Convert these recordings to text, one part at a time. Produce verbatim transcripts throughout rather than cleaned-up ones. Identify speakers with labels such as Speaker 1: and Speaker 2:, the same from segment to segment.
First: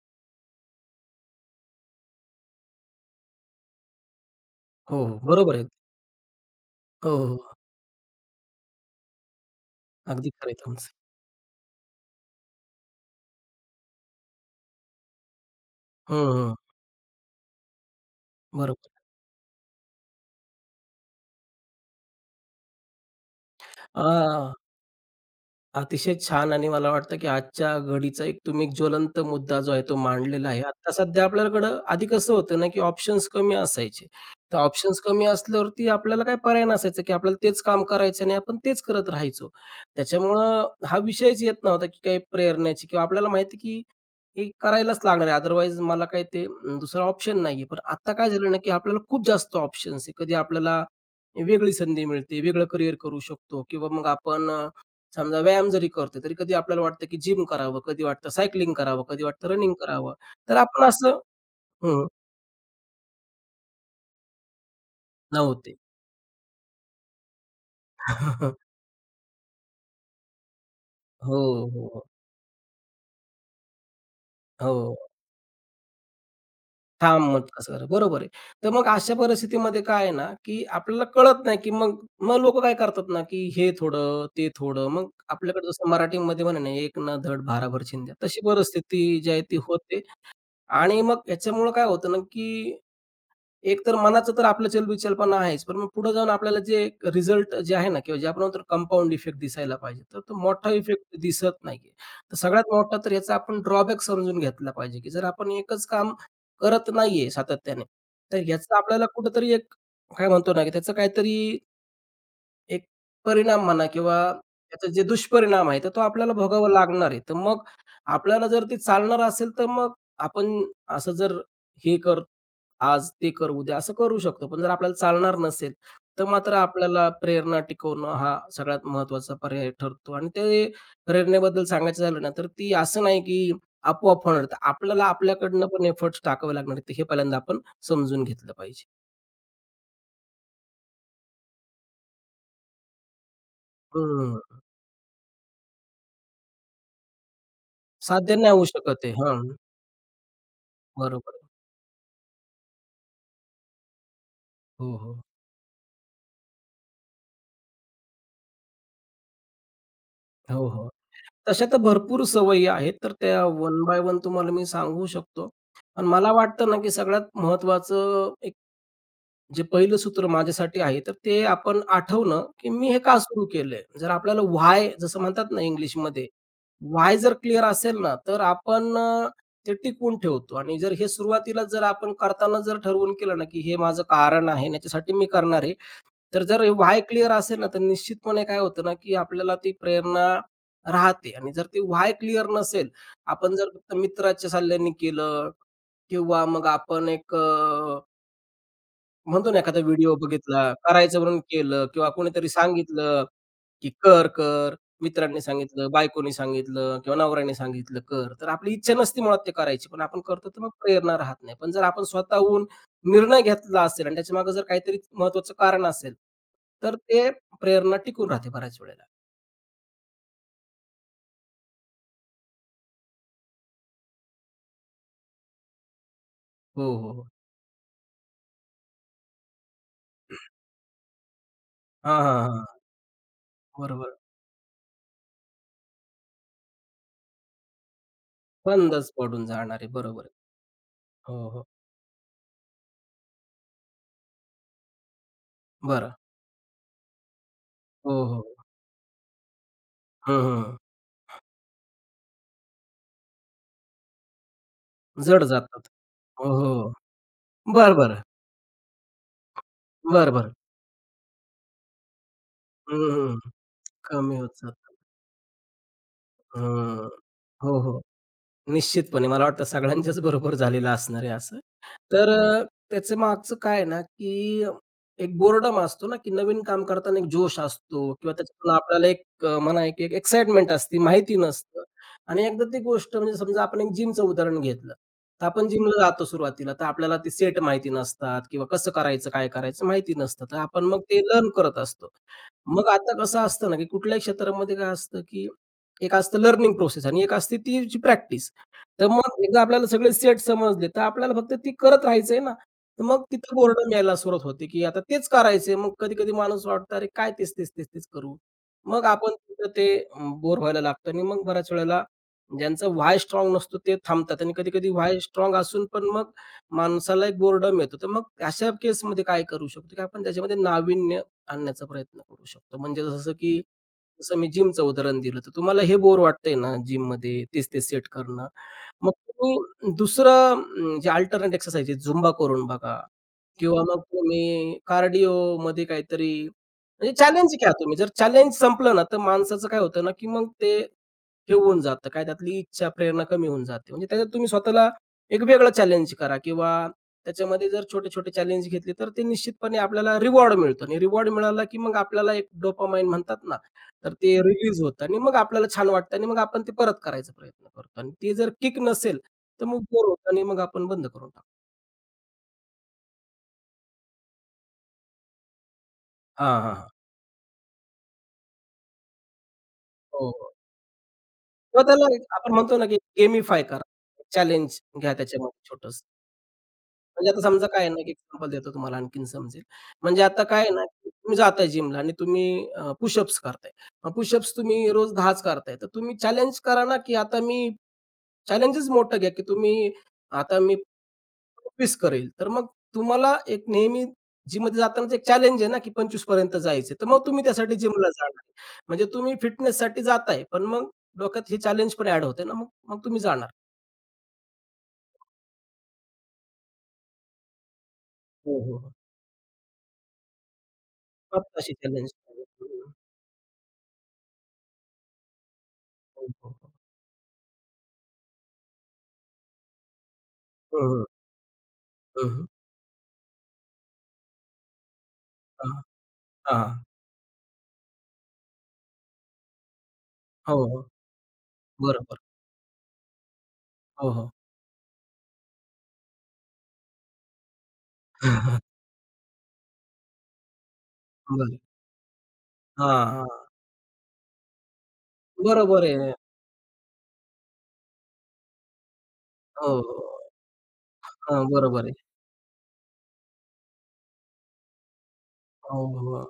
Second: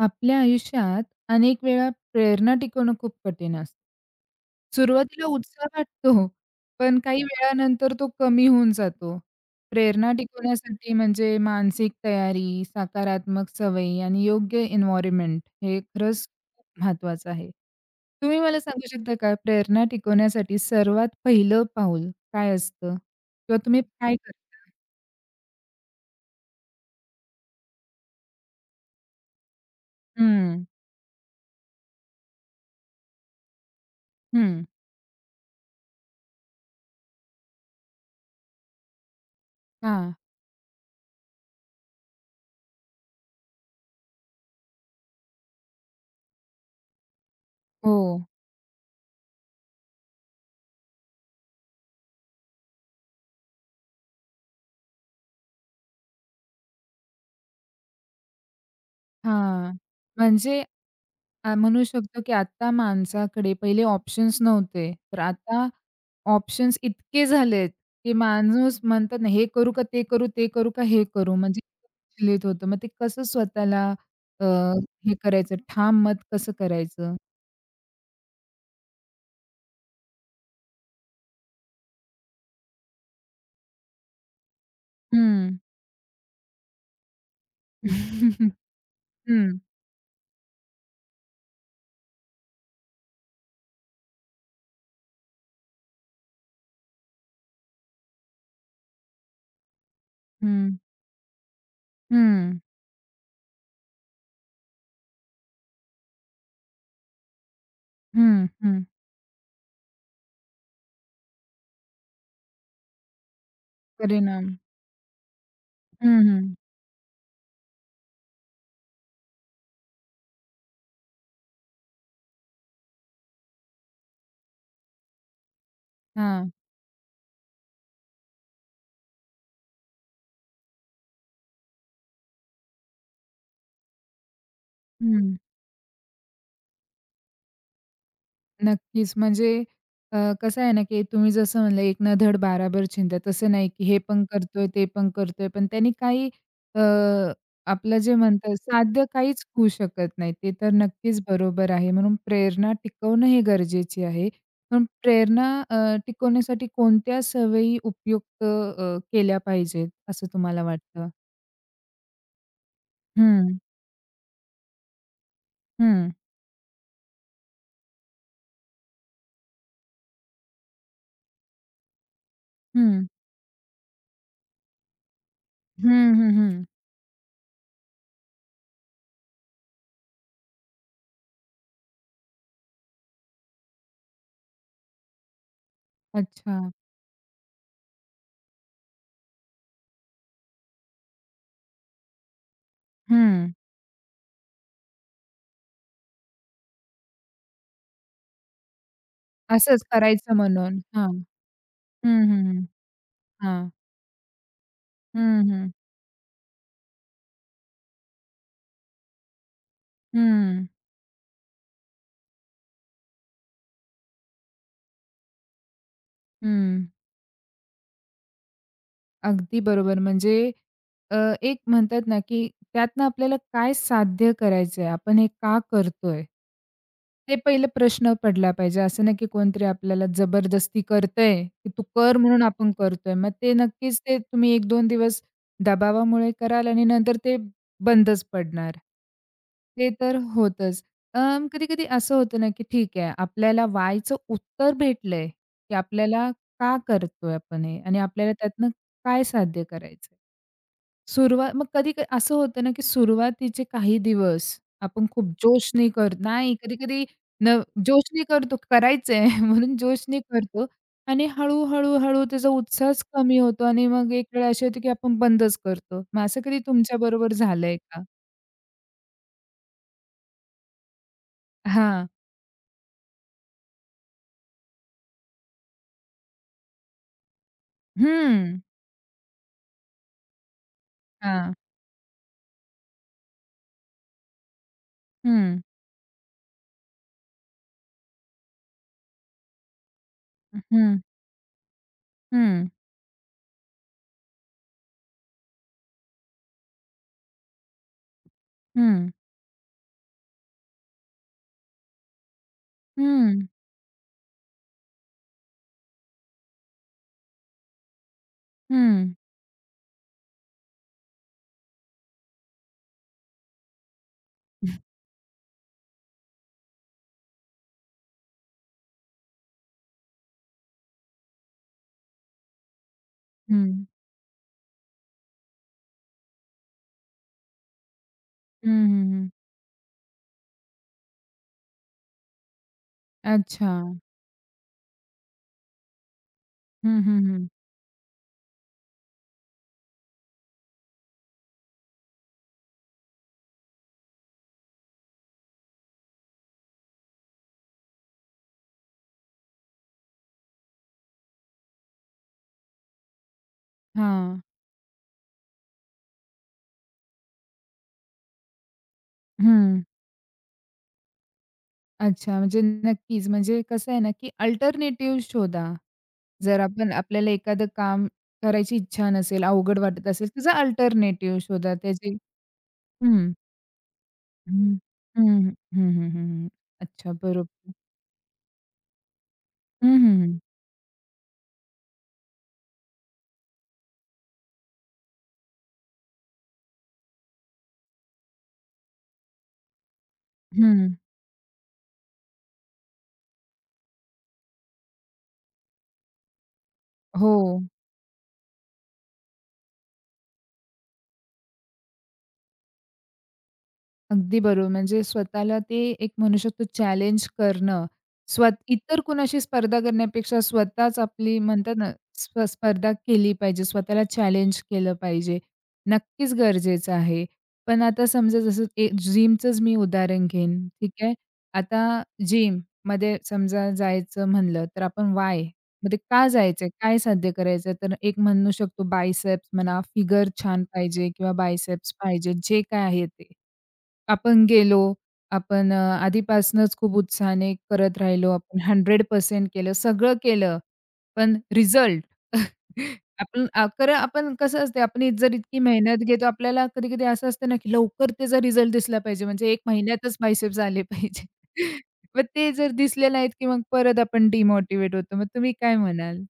Speaker 1: आपल्या आयुष्यात अनेक वेळा प्रेरणा टिकवणं खूप कठीण असतं.
Speaker 2: हो, हो.
Speaker 1: सुरुवातीला
Speaker 2: बरोबर आहे.
Speaker 1: उत्साह वाटतो, पण
Speaker 2: हो,
Speaker 1: काही
Speaker 2: हो.
Speaker 1: वेळानंतर तो कमी होऊन जातो. प्रेरणा
Speaker 2: अगदी खरं आहे तुमचं.
Speaker 1: टिकवण्यासाठी म्हणजे मानसिक तयारी, सकारात्मक सवयी आणि योग्य एन्व्हायर्नमेंट हे
Speaker 2: हं,
Speaker 1: खरंच
Speaker 2: हं.
Speaker 1: खूप महत्त्वाचं आहे. तुम्ही मला सांगू
Speaker 2: बरोबर.
Speaker 1: शकता का प्रेरणा टिकवण्यासाठी सर्वात पहिलं पाऊल काय असतं? किंवा तुम्ही काय करता?
Speaker 2: अ, अतिशय छान आणि मला वाटतं, की आजच्या घडीचा एक तुम्ही एक ज्वलंत मुद्दा जो आहे तो मांडलेला आहे.
Speaker 1: हं,
Speaker 2: आता सध्या आपल्याकडं आधी कसं होतं ना, की ऑप्शन्स कमी असायचे. तर
Speaker 1: हं.
Speaker 2: ऑप्शन्स कमी असल्यावरती आपल्याला काय पर्याय नसायचा, की आपल्याला तेच काम करायचं आणि आपण तेच करत राहायचो.
Speaker 1: हां.
Speaker 2: त्याच्यामुळं हा विषयच येत नव्हता, की काही प्रेरणेची किंवा आपल्याला माहिती की हे करायलाच लागणार आहे. अदरवाईज मला काही ते अं, दुसरा ऑप्शन नाहीये. पण
Speaker 1: हो.
Speaker 2: आता काय झालं ना, की आपल्याला खूप जास्त ऑप्शन्स आहे. कधी आपल्याला वेगळी संधी मिळते, वेगळं करिअर करू शकतो किंवा मग आपण समजा व्यायाम जरी करतोय, तरी कधी आपल्याला वाटतं, की जिम करावं, कधी वाटतं सायकलिंग करावं, कधी वाटतं
Speaker 1: हां.
Speaker 2: रनिंग करावं. तर
Speaker 1: म्हणजे
Speaker 2: आपण असं
Speaker 1: अ, म्हणू
Speaker 2: हं,
Speaker 1: शकतो, की आता माणसाकडे पहिले ऑप्शन्स नव्हते. तर आता
Speaker 2: नव्हते.
Speaker 1: ऑप्शन्स इतके झालेत, की माणूस म्हणतात ना, हे करू का ते करू, ते करू का हे करू?
Speaker 2: हो,
Speaker 1: म्हणजे
Speaker 2: हो,
Speaker 1: विचलित होतं. मग ते कसं स्वतःला अ,
Speaker 2: हो.
Speaker 1: हे करायचं, ठाम मत कसं करायचं?
Speaker 2: ठाम मत कसं करावं. बरोबर आहे. तर मग अशा परिस्थितीमध्ये काय आहे ना, की आपल्याला कळत नाही, की मग मग लोकं काय करतात ना, की हे थोडं, ते थोडं. मग
Speaker 1: हं.
Speaker 2: आपल्याकडे जसं मराठीमध्ये म्हण ना, "एक ना धड भाराभर शिंद्या." तशी परिस्थिती जी आहे ती
Speaker 1: हं,
Speaker 2: होते आणि मग याच्यामुळं काय होतं ना, की एक तर मनाचं तर आपलं चलबिचलपणा आहेच, पण मग पुढे जाऊन आपल्याला जे रिझल्ट जे आहे ना किंवा जे आपण म्हणतो कंपाउंड इफेक्ट दिसायला पाहिजे, तर तो
Speaker 1: हं,
Speaker 2: मोठा इफेक्ट दिसत नाहीये. तर
Speaker 1: हं,
Speaker 2: सगळ्यात मोठा तर याचा आपण ड्रॉबॅक समजून घेतला पाहिजे, की जर आपण एकच काम करत नाहीये सातत्याने, तर
Speaker 1: हं,
Speaker 2: याचा
Speaker 1: हं.
Speaker 2: आपल्याला कुठेतरी एक काय म्हणतो ना, की त्याचं काहीतरी एक परिणाम म्हणा किंवा
Speaker 1: परिणाम.
Speaker 2: त्याचे जे दुष्परिणाम आहे, तर तो
Speaker 1: हं,
Speaker 2: आपल्याला
Speaker 1: हं.
Speaker 2: भोगावा लागणार आहे. तर मग आपल्याला जर ते चालणार असेल, तर मग आपण असं जर हे कर आज, ते कर उद्या, असं करू शकतो. पण जर आपल्याला चालणार नसेल, तर
Speaker 1: हां.
Speaker 2: मात्र आपल्याला प्रेरणा टिकवणं हा सगळ्यात महत्त्वाचा पर्याय ठरतो. आणि ते प्रेरणेबद्दल सांगायचं झालं ना, तर ती असं नाही की आपोआप होणार. तर आपल्याला
Speaker 1: हं.
Speaker 2: आपल्याकडनं पण एफर्ट्स टाकावे लागणार आहेत. हे पहिल्यांदा आपण समजून घेतलं पाहिजे.
Speaker 1: नक्कीच. म्हणजे अ, कसं आहे ना, की तुम्ही जसं म्हणलं, "एक ना धड बाराभर चिंध्या." तसं नाही, की हे पण
Speaker 2: हं.
Speaker 1: करतोय, ते पण करतोय, पण त्यांनी काही अ, आपलं जे
Speaker 2: साध्य नाही
Speaker 1: म्हणतात
Speaker 2: होऊ
Speaker 1: साध्य
Speaker 2: शकत आहे.
Speaker 1: काहीच
Speaker 2: हां,
Speaker 1: होऊ शकत नाही. ते तर नक्कीच
Speaker 2: बरोबर आहे.
Speaker 1: बरोबर आहे. म्हणून प्रेरणा टिकवणं हे गरजेची आहे. पण
Speaker 2: हो, हो.
Speaker 1: प्रेरणा अ, टिकवण्यासाठी कोणत्या सवयी उपयुक्त अ, केल्या पाहिजेत, असं तुम्हाला
Speaker 2: हो, हो.
Speaker 1: वाटतं?
Speaker 2: तशा तर भरपूर सवयी आहेत. तर त्या
Speaker 1: हं,
Speaker 2: वन बाय वन तुम्हाला मी सांगू शकतो. पण
Speaker 1: हं,
Speaker 2: मला वाटतं ना, की सगळ्यात महत्त्वाचं एक जे पहिलं सूत्र माझ्यासाठी आहे, तर ते आपण आठवणं, की मी हे
Speaker 1: हं.
Speaker 2: का सुरू केलंय? जर आपल्याला व्हाय जसं म्हणतात ना
Speaker 1: हं,
Speaker 2: इंग्लिशमध्ये,
Speaker 1: हं, हं.
Speaker 2: व्हाय जर क्लिअर असेल ना, तर आपण अ, ते टिकवून ठेवतो आणि जर हे सुरुवातीला जर आपण करताना जर ठरवून केलं ना, की हे माझं कारण आहे आणि याच्यासाठी मी करणार आहे. तर
Speaker 1: अच्छा.
Speaker 2: जर व्हाय क्लिअर असेल ना, तर निश्चितपणे काय होतं ना, की आपल्याला ती प्रेरणा राहते आणि जर ते व्हाय क्लिअर नसेल,
Speaker 1: हं.
Speaker 2: आपण जर फक्त मित्राच्या सल्ल्याने केलं किंवा मग आपण एक म्हणतो ना एखादा
Speaker 1: असंच
Speaker 2: व्हिडिओ
Speaker 1: करायचं
Speaker 2: बघितला,
Speaker 1: म्हणून. हां.
Speaker 2: करायचं म्हणून केलं किंवा
Speaker 1: हं,
Speaker 2: कोणीतरी
Speaker 1: हं,
Speaker 2: सांगितलं,
Speaker 1: हां.
Speaker 2: की "कर, कर." मित्रांनी
Speaker 1: हं, हं.
Speaker 2: सांगितलं, बायकोनी सांगितलं किंवा नवऱ्याने सांगितलं, "कर." तर आपली इच्छा नसते मुळात ते करायची, पण आपण करतो तर
Speaker 1: हं,
Speaker 2: मग प्रेरणा राहत नाही. पण जर आपण स्वतःहून निर्णय घेतला असेल आणि त्याच्यामागे जर काहीतरी महत्त्वाचं कारण असेल,
Speaker 1: हं.
Speaker 2: तर ते प्रेरणा टिकून राहते बऱ्याच वेळेला.
Speaker 1: अगदी बरोबर. म्हणजे अ, एक म्हणतात ना, की त्यातनं आपल्याला काय साध्य करायचंय? आपण हे का करतोय?
Speaker 2: हो, हो, हो.
Speaker 1: ते पहिलं प्रश्न पडला पाहिजे. असं नाही, की कोणतरी आपल्याला जबरदस्ती करतंय, की तू कर
Speaker 2: हां,
Speaker 1: म्हणून
Speaker 2: हां,
Speaker 1: आपण
Speaker 2: हां.
Speaker 1: करतोय. मग ते नक्कीच
Speaker 2: बरोबर.
Speaker 1: ते तुम्ही एक दोन दिवस दबावामुळे कराल आणि नंतर ते बंदच पडणार.
Speaker 2: बंदच पडून जाणार आहे.
Speaker 1: ते तर
Speaker 2: बरोबर आहे.
Speaker 1: होतंच. अं,
Speaker 2: हो, हो.
Speaker 1: कधी-कधी असं होतं ना, की ठीक आहे, आपल्याला वायचं उत्तर भेटलंय, की
Speaker 2: बरं.
Speaker 1: आपल्याला का करतोय आपण हे आणि
Speaker 2: हो,
Speaker 1: आपल्याला
Speaker 2: हो.
Speaker 1: त्यातनं काय साध्य करायचं आहे.
Speaker 2: हं, हं.
Speaker 1: सुरुवात मग कधी क- असं होतं ना, की सुरुवातीचे काही दिवस आपण खूप
Speaker 2: जड
Speaker 1: जोशने
Speaker 2: जातात.
Speaker 1: कर
Speaker 2: हो,
Speaker 1: नाही,
Speaker 2: हो.
Speaker 1: कधी-कधी न
Speaker 2: बरं,
Speaker 1: जोशने
Speaker 2: बरं.
Speaker 1: करतो, करायचं म्हणून जोशने
Speaker 2: बरं, बरं.
Speaker 1: करतो आणि हळू-हळू, हळू त्याचा
Speaker 2: हं,
Speaker 1: उत्साहच कमी
Speaker 2: हं.
Speaker 1: होतो आणि मग एक
Speaker 2: कमी
Speaker 1: वेळ
Speaker 2: होत
Speaker 1: अशी होते, की
Speaker 2: जातं.
Speaker 1: आपण बंदच करतो. मग असं कधी
Speaker 2: हं.
Speaker 1: तुमच्याबरोबर झालंय
Speaker 2: हो, हो.
Speaker 1: का?
Speaker 2: निश्चितपणे. मला वाटतं सगळ्यांच्याच बरोबर झालेलं असणार आहे असं.
Speaker 1: हां.
Speaker 2: तर अ, त्याच्या मागचं काय आहे ना, की एक बोर्डम असतो ना, की नवीन काम करताना एक जोश असतो किंवा
Speaker 1: हं.
Speaker 2: त्याच्यातून आपल्याला एक अ, म्हणा एक एक एक्साइटमेंट असते, माहिती
Speaker 1: हां.
Speaker 2: नसतं. आणि एकदा ती गोष्ट म्हणजे समजा आपण एक जिमचं उदाहरण घेतलं. तर
Speaker 1: हं,
Speaker 2: आपण जिमला जातो सुरुवातीला, तर आपल्याला ते सेट माहिती नसतात किंवा कसं करायचं, काय करायचं माहिती नसतं. तर
Speaker 1: हं,
Speaker 2: आपण
Speaker 1: हं,
Speaker 2: मग ते लर्न करत असतो.
Speaker 1: हं,
Speaker 2: मग आता कसं असतं ना, की कुठल्याही क्षेत्रामध्ये काय असतं, की एक असतं लर्निंग प्रोसेस आणि एक असते ती प्रॅक्टिस.
Speaker 1: हं,
Speaker 2: तर
Speaker 1: हं.
Speaker 2: मग एकदा आपल्याला सगळे सेट समजले, तर आपल्याला फक्त ती करत राहायचंय ना. तर मग तिथं बोर्डम यायला सुरुवात होते, की आता तेच करायचंय. मग कधी-कधी माणूस वाटतं, "अरे काय तेच, तेच, तेच, तेच करू." मग
Speaker 1: हं,
Speaker 2: आपण तिथं ते बोर व्हायला लागतं आणि मग बऱ्याच वेळेला ज्यांचा व्हाय स्ट्राँग नसतो ते थांबतात आणि कधी-कधी व्हाय स्ट्राँग असून पण मग माणसाला एक बोर्डम येतो. तर मग अशा केसमध्ये काय करू शकतो, की आपण त्याच्यामध्ये नाविन्य आणण्याचा प्रयत्न करू शकतो. म्हणजे जसं की
Speaker 1: हं,
Speaker 2: जसं मी जिमचं उदाहरण दिलं, तर तुम्हाला हे बोर वाटतंय ना जिममध्ये तेच-तेच सेट करणं.
Speaker 1: हं,
Speaker 2: मग
Speaker 1: हं.
Speaker 2: तुम्ही दुसरं अं, जे अल्टरनेट एक्सरसाइज आहे झुंबा करून बघा किंवा
Speaker 1: अच्छा.
Speaker 2: मग तुम्ही कार्डिओमध्ये काहीतरी
Speaker 1: हं,
Speaker 2: म्हणजे
Speaker 1: हं, हं.
Speaker 2: चॅलेंज घ्या तुम्ही. जर चॅलेंज संपलं ना, तर माणसाचं काय होतं ना, की मग ते हे होऊन जातं, काय त्यातली इच्छा, प्रेरणा कमी होऊन जाते. म्हणजे त्याच्यात तुम्ही स्वतःला एक वेगळं चॅलेंज करा किंवा त्याच्यामध्ये जर छोटे-छोटे चॅलेंज घेतले, तर ते निश्चितपणे आपल्याला रिवॉर्ड मिळतो आणि रिवॉर्ड मिळाला, की मग आपल्याला एक डोपामाइन म्हणतात ना, तर ते
Speaker 1: हां.
Speaker 2: रिलीज होतं आणि मग आपल्याला छान वाटतं आणि मग आपण ते परत करायचा प्रयत्न करतो आणि ते जर किक नसेल, तर मग
Speaker 1: हं.
Speaker 2: बोर होतं आणि मग आपण बंद करून टाकतो.
Speaker 1: अच्छा, म्हणजे नक्कीच. म्हणजे कसं आहे ना, की अल्टरनेटिव्ह शोधा. जर
Speaker 2: हां, हां, हां.
Speaker 1: आपण आपल्याला एखादं काम करायची इच्छा नसेल, अवघड वाटत असेल,
Speaker 2: हो,
Speaker 1: त्याचा
Speaker 2: हो.
Speaker 1: अल्टरनेटिव्ह शोधा
Speaker 2: किंवा
Speaker 1: त्याची.
Speaker 2: त्याला एक आपण म्हणतो ना, की
Speaker 1: हं,
Speaker 2: गेमिफाय करा.
Speaker 1: हं,
Speaker 2: चॅलेंज घ्या
Speaker 1: हं, हं,
Speaker 2: त्याच्यामध्ये
Speaker 1: हं,
Speaker 2: छोटंसं.
Speaker 1: हं, हं. अच्छा,
Speaker 2: म्हणजे आता समजा
Speaker 1: बरोबर.
Speaker 2: काय आहे ना, की एक्झाम्पल देतो तुम्हाला आणखीन समजेल.
Speaker 1: हं, हं,
Speaker 2: म्हणजे
Speaker 1: हं.
Speaker 2: आता काय आहे ना, की तुम्ही जाताय जिमला आणि तुम्ही अ, पुशअप्स करताय. मग पुशअप्स तुम्ही रोज दहाच करताय. तर तुम्ही चॅलेंज करा ना, की आता मी चॅलेंजच मोठं घ्या, की तुम्ही आता मी
Speaker 1: हं.
Speaker 2: सव्वीस करेल. तर मग तुम्हाला एक नेहमी जिममध्ये जातानाच एक चॅलेंज आहे ना, की पंचवीस पर्यंत जायचं आहे. तर मग
Speaker 1: हो.
Speaker 2: तुम्ही त्यासाठी जिमला जाणार. म्हणजे तुम्ही फिटनेससाठी जाताय, पण मग डोक्यात हे चॅलेंज पण ॲड होते ना, मग मग तुम्ही जाणार.
Speaker 1: अगदी बरोबर. म्हणजे स्वतःला ते एक म्हणू शकतो चॅलेंज करणं. स्वत
Speaker 2: हो, हो, हो.
Speaker 1: इतर कुणाशी स्पर्धा करण्यापेक्षा स्वतःच आपली
Speaker 2: मग
Speaker 1: म्हणतात
Speaker 2: अशी
Speaker 1: ना,
Speaker 2: चॅलेंज
Speaker 1: स्प स्पर्धा केली पाहिजे. स्वतःला चॅलेंज केलं पाहिजे.
Speaker 2: हं,
Speaker 1: नक्कीच
Speaker 2: हो, हो, हो.
Speaker 1: गरजेचं आहे. पण आता समजा जसं एक जिमचंच मी उदाहरण घेईन, ठीक आहे. आता जिममध्ये समजा जायचं म्हणलं तर आपण वाय? मग का जायचंय? काय साध्य करायचंय? तर एक म्हणू शकतो बायसेप्स म्हणा, फिगर
Speaker 2: हो,
Speaker 1: छान
Speaker 2: हो.
Speaker 1: पाहिजे किंवा बायसेप्स
Speaker 2: बरोबर.
Speaker 1: पाहिजे, जे काय आहे ते.
Speaker 2: हो, हो.
Speaker 1: आपण गेलो, आपण अ, आधीपासनंच खूप उत्साहाने करत राहिलो, आपण शंभर टक्के केलं, सगळं केलं, पण
Speaker 2: बरं.
Speaker 1: रिझल्ट.
Speaker 2: हां, हां.
Speaker 1: आपण अ, खरं आपण कसं असते आपण जर इतकी
Speaker 2: बरोबर
Speaker 1: मेहनत
Speaker 2: आहे.
Speaker 1: घेतो, आपल्याला कधी-कधी असं असतं ना, की लवकर त्याचा रिझल्ट दिसला पाहिजे, म्हणजे एक
Speaker 2: हो,
Speaker 1: महिन्यातच
Speaker 2: हो.
Speaker 1: बायसेप्स आले पाहिजे.
Speaker 2: हां, बरोबर आहे.
Speaker 1: मग ते जर दिसले नाहीत, की मग परत आपण डिमोटिव्हेट होतो. मग तुम्ही काय
Speaker 2: हो,
Speaker 1: म्हणाल?
Speaker 2: हो.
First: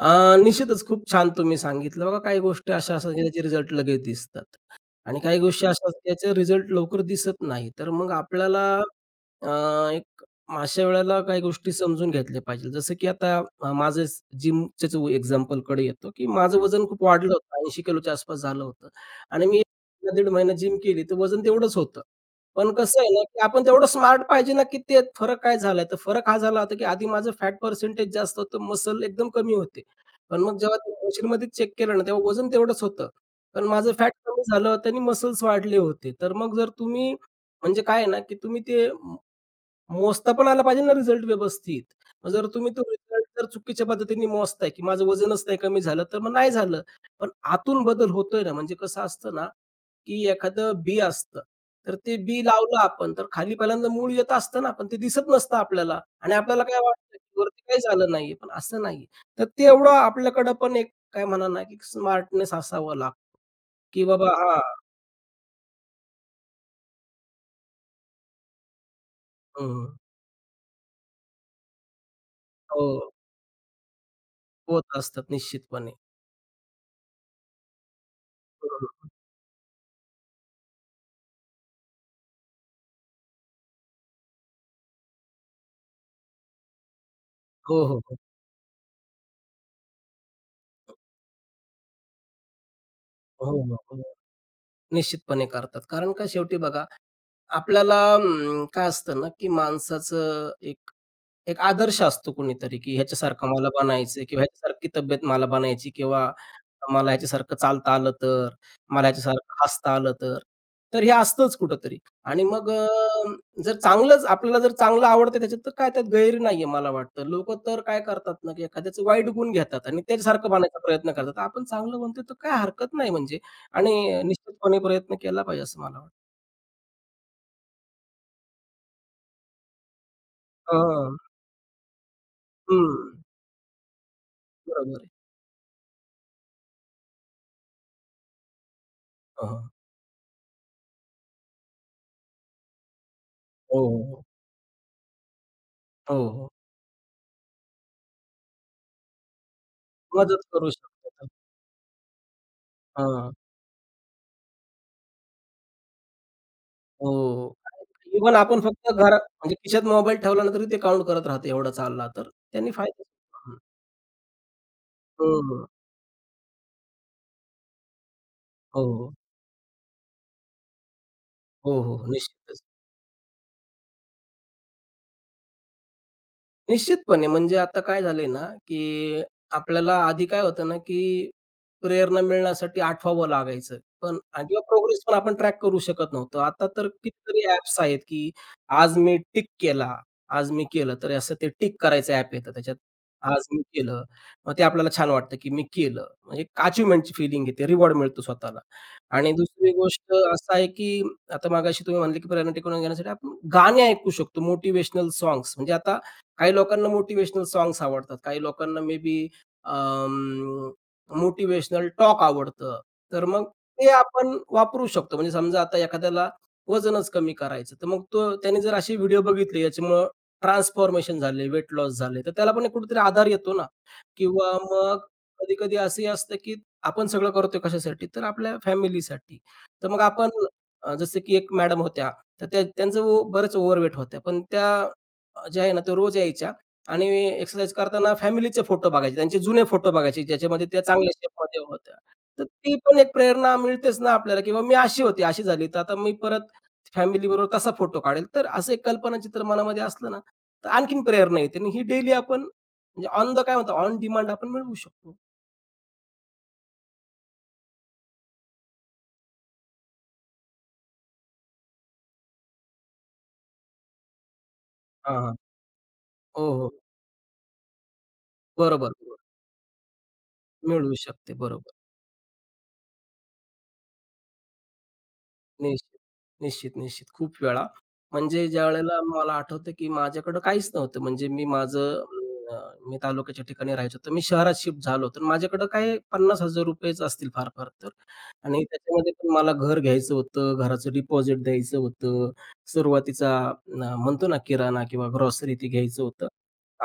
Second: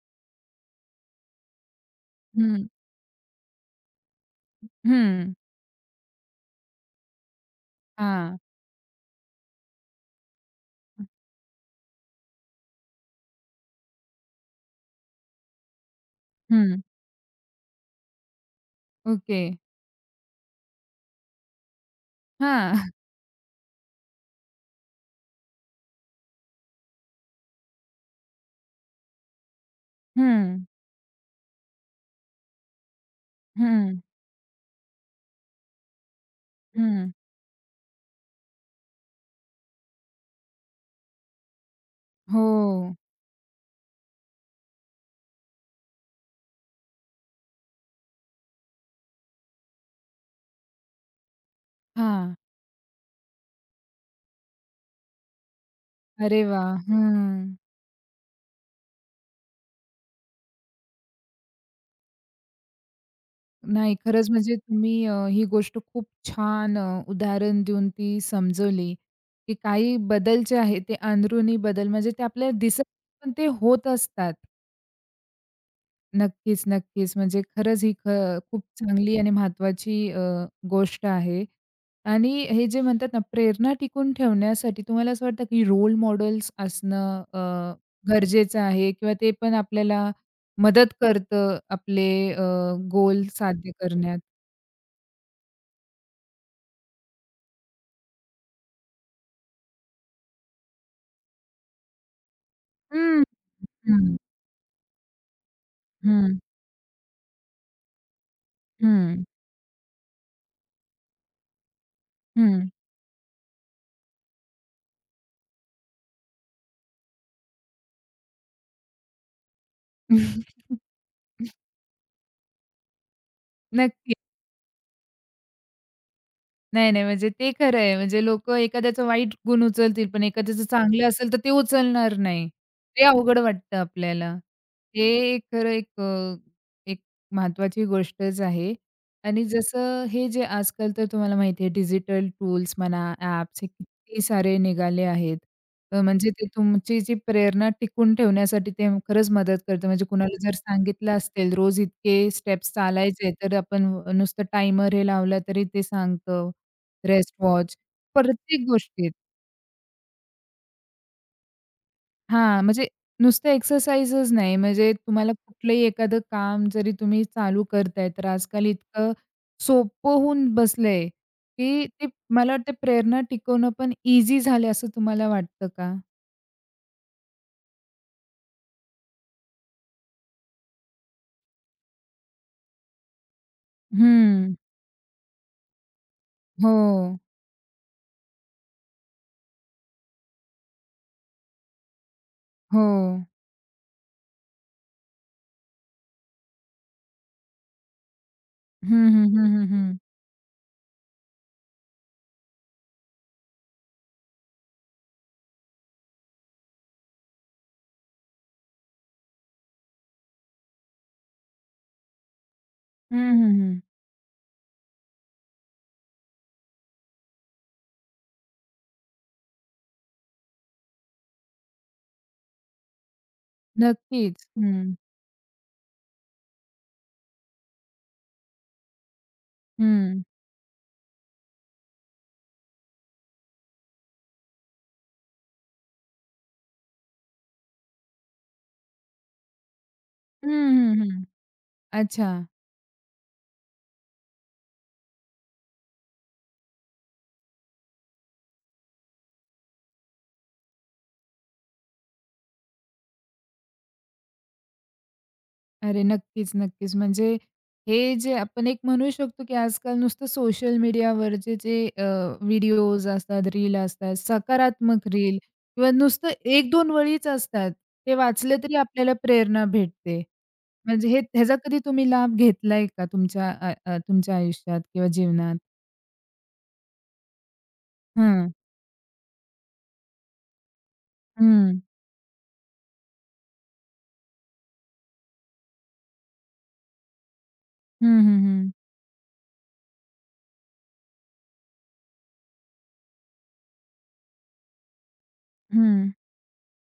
Speaker 2: अ, निश्चितच खूप छान तुम्ही सांगितलं. बघा काही
Speaker 1: हं,
Speaker 2: गोष्टी अशा असतात की त्याचे रिझल्ट लगेच दिसतात आणि
Speaker 1: हं,
Speaker 2: काही गोष्टी अशा असतात की त्याचे रिझल्ट लवकर दिसत नाही. तर मग
Speaker 1: हां,
Speaker 2: आपल्याला अ, एक अशा वेळेला काही गोष्टी समजून घेतल्या पाहिजे. जसं की आता अ, माझं जिमच्याच एक्झाम्पलकडे येतो, की माझं
Speaker 1: हं,
Speaker 2: वजन खूप वाढलं होतं. ऐंशी किलोच्या आसपास झालं होतं
Speaker 1: ओके.
Speaker 2: आणि मी दीड महिना जिम केली, तर वजन तेवढंच होतं. पण
Speaker 1: हां,
Speaker 2: कसं आहे ना, की आपण तेवढं स्मार्ट पाहिजे ना, की ते फरक काय झालाय? तर फरक हा झाला होता, की आधी माझं फॅट पर्सेंटेज जास्त होतं, मसल एकदम कमी होते. पण
Speaker 1: हं,
Speaker 2: मग जेव्हा ते मशीनमध्ये चेक केलं ना, तेव्हा वजन तेवढंच होतं. पण माझं
Speaker 1: हं,
Speaker 2: फॅट कमी झालं होतं आणि मसल्स वाढले होते. तर मग जर
Speaker 1: हं.
Speaker 2: तुम्ही म्हणजे काय आहे ना, की तुम्ही ते मोजता पण आला पाहिजे ना रिझल्ट व्यवस्थित. मग जर तुम्ही तो
Speaker 1: हो.
Speaker 2: रिझल्ट जर चुकीच्या पद्धतीने मोजताय, की माझं वजनच नाही कमी झालं, तर मग नाही झालं. पण आतून बदल होतोय ना, म्हणजे कसं असतं ना, की एखादं बी असतं, तर ते
Speaker 1: हां.
Speaker 2: बी लावलं आपण, तर खाली पहिल्यांदा मूळ येत असतं ना, पण ते दिसत नसतं आपल्याला आणि
Speaker 1: अरे
Speaker 2: आपल्याला
Speaker 1: वाह!
Speaker 2: काय वाटतं, की
Speaker 1: हं.
Speaker 2: वरती काही झालं नाहीये, पण असं नाहीये. तर ते एवढं आपल्याकडं पण एक काय म्हणा ना, की स्मार्टनेस असावा लागतो,
Speaker 1: नाही
Speaker 2: की
Speaker 1: खरंच
Speaker 2: बाबा
Speaker 1: म्हणजे
Speaker 2: हां.
Speaker 1: तुम्ही अ, ही गोष्ट खूप छान अ, उदाहरण देऊन ती समजवली, की
Speaker 2: हं,
Speaker 1: काही बदल जे आहेत ते अंदरुनी बदल म्हणजे ते आपल्याला दिसत
Speaker 2: हो.
Speaker 1: नाही, पण ते होत असतात.
Speaker 2: होत असतात निश्चितपणे.
Speaker 1: नक्कीच, नक्कीच. म्हणजे खरंच ही ख खूप
Speaker 2: हं,
Speaker 1: चांगली आणि महत्त्वाची अ, गोष्ट आहे. आणि हे जे म्हणतात ना, प्रेरणा टिकून ठेवण्यासाठी तुम्हाला असं वाटतं की रोल मॉडेल्स असणं अ,
Speaker 2: हो, हो, हो.
Speaker 1: गरजेचं आहे किंवा ते पण आपल्याला मदत करतं आपले अ, गोल
Speaker 2: हो,
Speaker 1: साध्य
Speaker 2: हो, हो.
Speaker 1: करण्यात?
Speaker 2: निश्चितपणे करतात. कारण का शेवटी बघा आपल्याला अं, काय असतं ना, की माणसाचं एक एक आदर्श असतो कुणीतरी, की
Speaker 1: हं,
Speaker 2: ह्याच्यासारखं मला
Speaker 1: हं,
Speaker 2: बनायचंय किंवा ह्याच्यासारखी तब्येत मला बनायची किंवा
Speaker 1: हं,
Speaker 2: मला ह्याच्यासारखं चालता आलं तर, मला
Speaker 1: हं,
Speaker 2: ह्याच्यासारखं हसता आलं तर. तर हे असतंच कुठेतरी आणि
Speaker 1: हं.
Speaker 2: मग अ, जर चांगलंच आपल्याला जर चांगलं आवडतं त्याच्यात तर काय त्यात गैर नाहीये मला वाटतं. लोकं तर काय करतात ना, की एखाद्याचं वाईट गुण घेतात आणि त्याच्यासारखं बनायचा प्रयत्न करतात. आपण चांगलं बनतोय तर काय हरकत नाही म्हणजे
Speaker 1: नक्की.
Speaker 2: आणि निश्चितपणे प्रयत्न केला पाहिजे असं मला वाटतं.
Speaker 1: नाही, नाही. म्हणजे ते खरं आहे. म्हणजे लोकं एखाद्याचा वाईट गुण उचलतील, पण एखाद्याचं चांगलं
Speaker 2: हां.
Speaker 1: असेल तर ते उचलणार नाही. ते
Speaker 2: हं.
Speaker 1: अवघड वाटतं आपल्याला.
Speaker 2: बरोबर
Speaker 1: हे
Speaker 2: आहे.
Speaker 1: एक खरं एक अ, एक महत्त्वाची गोष्टच आहे. आणि
Speaker 2: हां.
Speaker 1: जसं हे जे आजकाल तर तुम्हाला माहिती आहे डिजिटल टूल्स म्हणा, ॲप्स हे
Speaker 2: हो, हो,
Speaker 1: किती
Speaker 2: हो.
Speaker 1: सारे निघाले आहेत. अ,
Speaker 2: हो,
Speaker 1: म्हणजे ते
Speaker 2: हो.
Speaker 1: तुमची जी प्रेरणा टिकून ठेवण्यासाठी ते खरंच मदत करतं. म्हणजे कुणाला
Speaker 2: मदत
Speaker 1: जर
Speaker 2: करू
Speaker 1: सांगितलं
Speaker 2: शकतात.
Speaker 1: असेल रोज इतके स्टेप्स चालायचे,
Speaker 2: हां.
Speaker 1: तर आपण नुसतं टाइमर हे लावला तरी ते सांगतं. रिस्ट
Speaker 2: हो.
Speaker 1: वॉच
Speaker 2: इव्हन आपण
Speaker 1: प्रत्येक
Speaker 2: फक्त
Speaker 1: गोष्टीत.
Speaker 2: घरात म्हणजे खिशात मोबाईल ठेवला ना, तरी ते काउंट करत राहतं एवढा चालला तर.
Speaker 1: हां,
Speaker 2: त्यांनी
Speaker 1: म्हणजे
Speaker 2: फायदा
Speaker 1: नुसतं
Speaker 2: हं.
Speaker 1: एक्सरसाइजच नाही, म्हणजे तुम्हाला
Speaker 2: हं.
Speaker 1: कुठलंही एखादं काम जरी तुम्ही चालू करताय, तर आजकाल
Speaker 2: हो,
Speaker 1: इतकं
Speaker 2: हो.
Speaker 1: सोपं होऊन बसलंय,
Speaker 2: हो,
Speaker 1: की
Speaker 2: हो.
Speaker 1: ते मला
Speaker 2: निश्चितच.
Speaker 1: वाटतं प्रेरणा टिकवणं पण ईझी झालं असं तुम्हाला वाटतं का?
Speaker 2: निश्चितपणे. म्हणजे आता काय झालंय ना, की आपल्याला आधी काय होतं ना, की प्रेरणा मिळण्यासाठी आठवावं लागायचं. पण आणि
Speaker 1: हं.
Speaker 2: किंवा प्रोग्रेस पण आपण ट्रॅक करू शकत नव्हतो. आता तर
Speaker 1: हो,
Speaker 2: कितीतरी ॲप्स आहेत, की आज मी टिक केला, आज मी केलं. तर असं ते टिक करायचं ॲप येतं त्याच्यात.
Speaker 1: हो.
Speaker 2: आज मी केलं. मग ते आपल्याला छान वाटतं, की मी केलं. म्हणजे अचिव्हमेंटची फीलिंग येते, रिवॉर्ड मिळतो स्वतःला.
Speaker 1: हं, हं,
Speaker 2: आणि
Speaker 1: हं, हं,
Speaker 2: दुसरी
Speaker 1: हं.
Speaker 2: गोष्ट असं आहे, की आता मगाशी तुम्ही म्हणले, की प्रेरणा टिकवून घेण्यासाठी आपण गाणी ऐकू शकतो, मोटिव्हेशनल साँग्स. म्हणजे आता काही लोकांना मोटिव्हेशनल सॉन्ग्स आवडतात. काही लोकांना मे बी अं, टॉक आवडतं.
Speaker 1: हं,
Speaker 2: तर मग
Speaker 1: हं, हं.
Speaker 2: ते आपण वापरू शकतो. म्हणजे समजा आता एखाद्याला वजनच कमी करायचं, तर मग तो त्याने जर असे व्हिडिओ बघितले याच्यामुळं ट्रान्सफॉर्मेशन झाले, वेट लॉस झाले, तर त्याला पण एक कुठेतरी आधार येतो ना.
Speaker 1: नक्कीच.
Speaker 2: किंवा
Speaker 1: हं,
Speaker 2: मग कधी-कधी असंही असतं, की आपण सगळं करतोय कशासाठी? तर आपल्या फॅमिलीसाठी. तर मग
Speaker 1: हं.
Speaker 2: आपण अ, जसं की एक मॅडम होत्या, तर त्या त्यांचं ओ- बरंच ओव्हरवेट होत्या. पण त्या अ, जे आहे ना तो रोज यायच्या आणि एक्सरसाइज करताना फॅमिलीचे फोटो बघायचे. त्यांचे जुने फोटो बघायचे,
Speaker 1: हं,
Speaker 2: ज्याच्यामध्ये त्या
Speaker 1: हं,
Speaker 2: चांगल्या
Speaker 1: हं.
Speaker 2: शेपमध्ये होत्या.
Speaker 1: अच्छा.
Speaker 2: तर ती पण एक प्रेरणा मिळतेच ना आपल्याला किंवा मी अशी होती, अशी झाली, तर आता मी परत फॅमिलीबरोबर तसा फोटो काढेल. तर असं एक कल्पनाचित्र मनामध्ये असलं ना, तर आणखीन प्रेरणा येते आणि ही डेली आपण म्हणजे ऑन द काय म्हणतो, ऑन डिमांड आपण मिळवू शकतो.
Speaker 1: अरे नक्कीच, नक्कीच. म्हणजे हे जे आपण एक म्हणू शकतो, की आजकाल नुसतं सोशल मीडियावरचे जे अ, व्हिडिओज असतात, रील असतात, सकारात्मक
Speaker 2: हां, हां.
Speaker 1: रील किंवा नुसतं
Speaker 2: हो, हो.
Speaker 1: एक दोन वळीच असतात. ते वाचले तरी
Speaker 2: बरोबर,
Speaker 1: आपल्याला
Speaker 2: बरोबर.
Speaker 1: प्रेरणा भेटते.
Speaker 2: मिळवू
Speaker 1: म्हणजे हे
Speaker 2: शकते.
Speaker 1: ह्याचा
Speaker 2: बरोबर.
Speaker 1: कधी तुम्ही लाभ घेतलाय का तुमच्या अ, अ, तुमच्या आयुष्यात किंवा जीवनात?
Speaker 2: निश्चित, निश्चित, निश्चित. खूप वेळा. म्हणजे
Speaker 1: हं,
Speaker 2: ज्यावेळेला मला आठवतं, की माझ्याकडं काहीच नव्हतं. म्हणजे मी
Speaker 1: हं.
Speaker 2: माझं अ, मी तालुक्याच्या ठिकाणी राहायचो. तर मी शहरात शिफ्ट झालो. तर माझ्याकडं काय ₹पन्नास हजार रुपये असतील फार-फार तर.
Speaker 1: हं, हं,
Speaker 2: आणि
Speaker 1: हं.
Speaker 2: त्याच्यामध्ये पण मला घर घ्यायचं होतं, घराचं डिपॉझिट द्यायचं होतं, सुरुवातीचा अ, म्हणतो ना किराणा किंवा ग्रोसरी ते घ्यायचं
Speaker 1: हं,
Speaker 2: होतं.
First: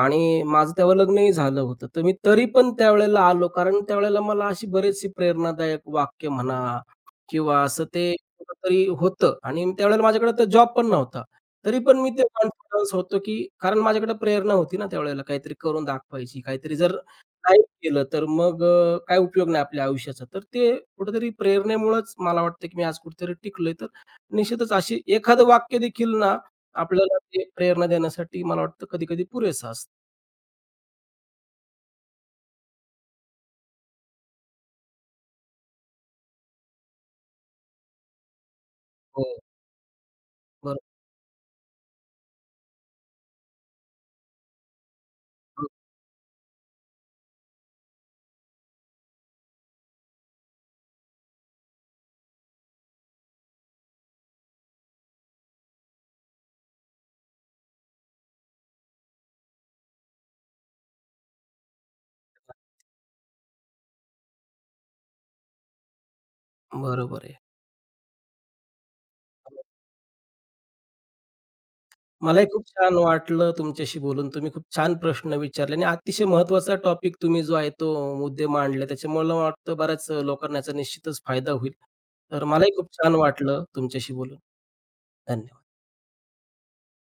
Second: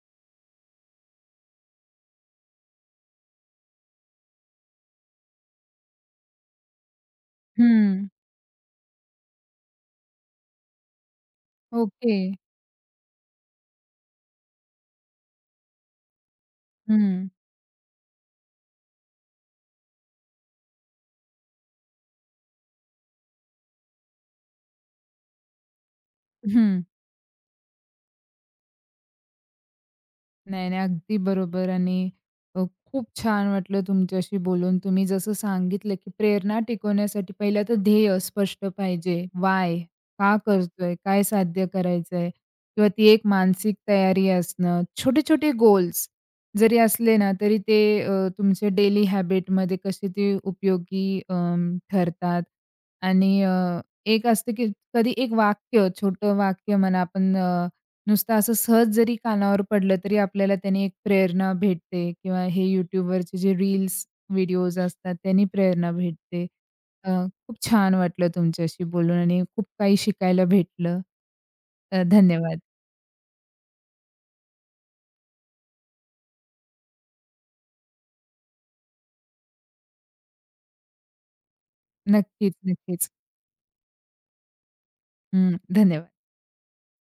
Speaker 2: आणि माझं तेव्हा लग्नही झालं होतं. तर मी तरी पण त्यावेळेला आलो कारण त्यावेळेला मला अशी बरीचशी प्रेरणादायक वाक्य म्हणा किंवा असं
Speaker 1: हं.
Speaker 2: ते कुठेतरी होतं आणि त्यावेळेला माझ्याकडे तर जॉब पण नव्हता. तरी पण मी
Speaker 1: ओके.
Speaker 2: ते कॉन्फिडन्स होतो, की कारण माझ्याकडे प्रेरणा होती ना त्यावेळेला काहीतरी करून दाखवायची. काहीतरी जर
Speaker 1: हं,
Speaker 2: नाही केलं तर मग अ, काय उपयोग नाही आपल्या आयुष्याचा. तर ते कुठेतरी प्रेरणेमुळेच मला वाटतं, की मी आज कुठेतरी टिकलोय. तर निश्चितच अशी एखादं वाक्य देखील ना
Speaker 1: हं.
Speaker 2: आपल्याला ते प्रेरणा देण्यासाठी मला वाटतं कधी-कधी पुरेसं असतं.
Speaker 1: नाही, नाही. अगदी बरोबर आणि अ, खूप छान वाटलं तुमच्याशी बोलून. तुम्ही जसं सांगितलं, की प्रेरणा टिकवण्यासाठी पहिलं तर ध्येय स्पष्ट पाहिजे.
Speaker 2: हो.
Speaker 1: "व्हाय" का
Speaker 2: बरोबर.
Speaker 1: करतोय? काय साध्य करायचंय? किंवा ती एक मानसिक तयारी असणं. छोटे-छोटे गोल्स जरी असले ना, तरी ते अ, तुमच्या डेली हॅबिटमध्ये कसे ते उपयोगी अं, ठरतात. आणि अ, एक असतं, की कधी एक वाक्य, छोटं वाक्य म्हणा आपण नुसतं असं सहज जरी कानावर पडलं तरी आपल्याला त्याने एक प्रेरणा भेटते किंवा हे YouTubeवरचे जे रील्स, व्हिडिओज असतात त्यांनी प्रेरणा भेटते. अ,
Speaker 2: बरोबर आहे.
Speaker 1: खूप छान वाटलं तुमच्याशी बोलून आणि खूप काही शिकायला भेटलं. अ,
Speaker 2: मलाही
Speaker 1: धन्यवाद.
Speaker 2: खूप छान वाटलं तुमच्याशी बोलून. तुम्ही खूप छान प्रश्न विचारले आणि अतिशय महत्त्वाचा टॉपिक तुम्ही जो आहे तो मुद्दे मांडले. त्याच्यामुळे मला वाटतं बऱ्याच लोकांना याचा निश्चितच फायदा होईल. तर
Speaker 1: नक्कीच,
Speaker 2: मलाही खूप
Speaker 1: नक्कीच.
Speaker 2: छान वाटलं तुमच्याशी बोलून.
Speaker 1: हं,
Speaker 2: धन्यवाद.
Speaker 1: धन्यवाद.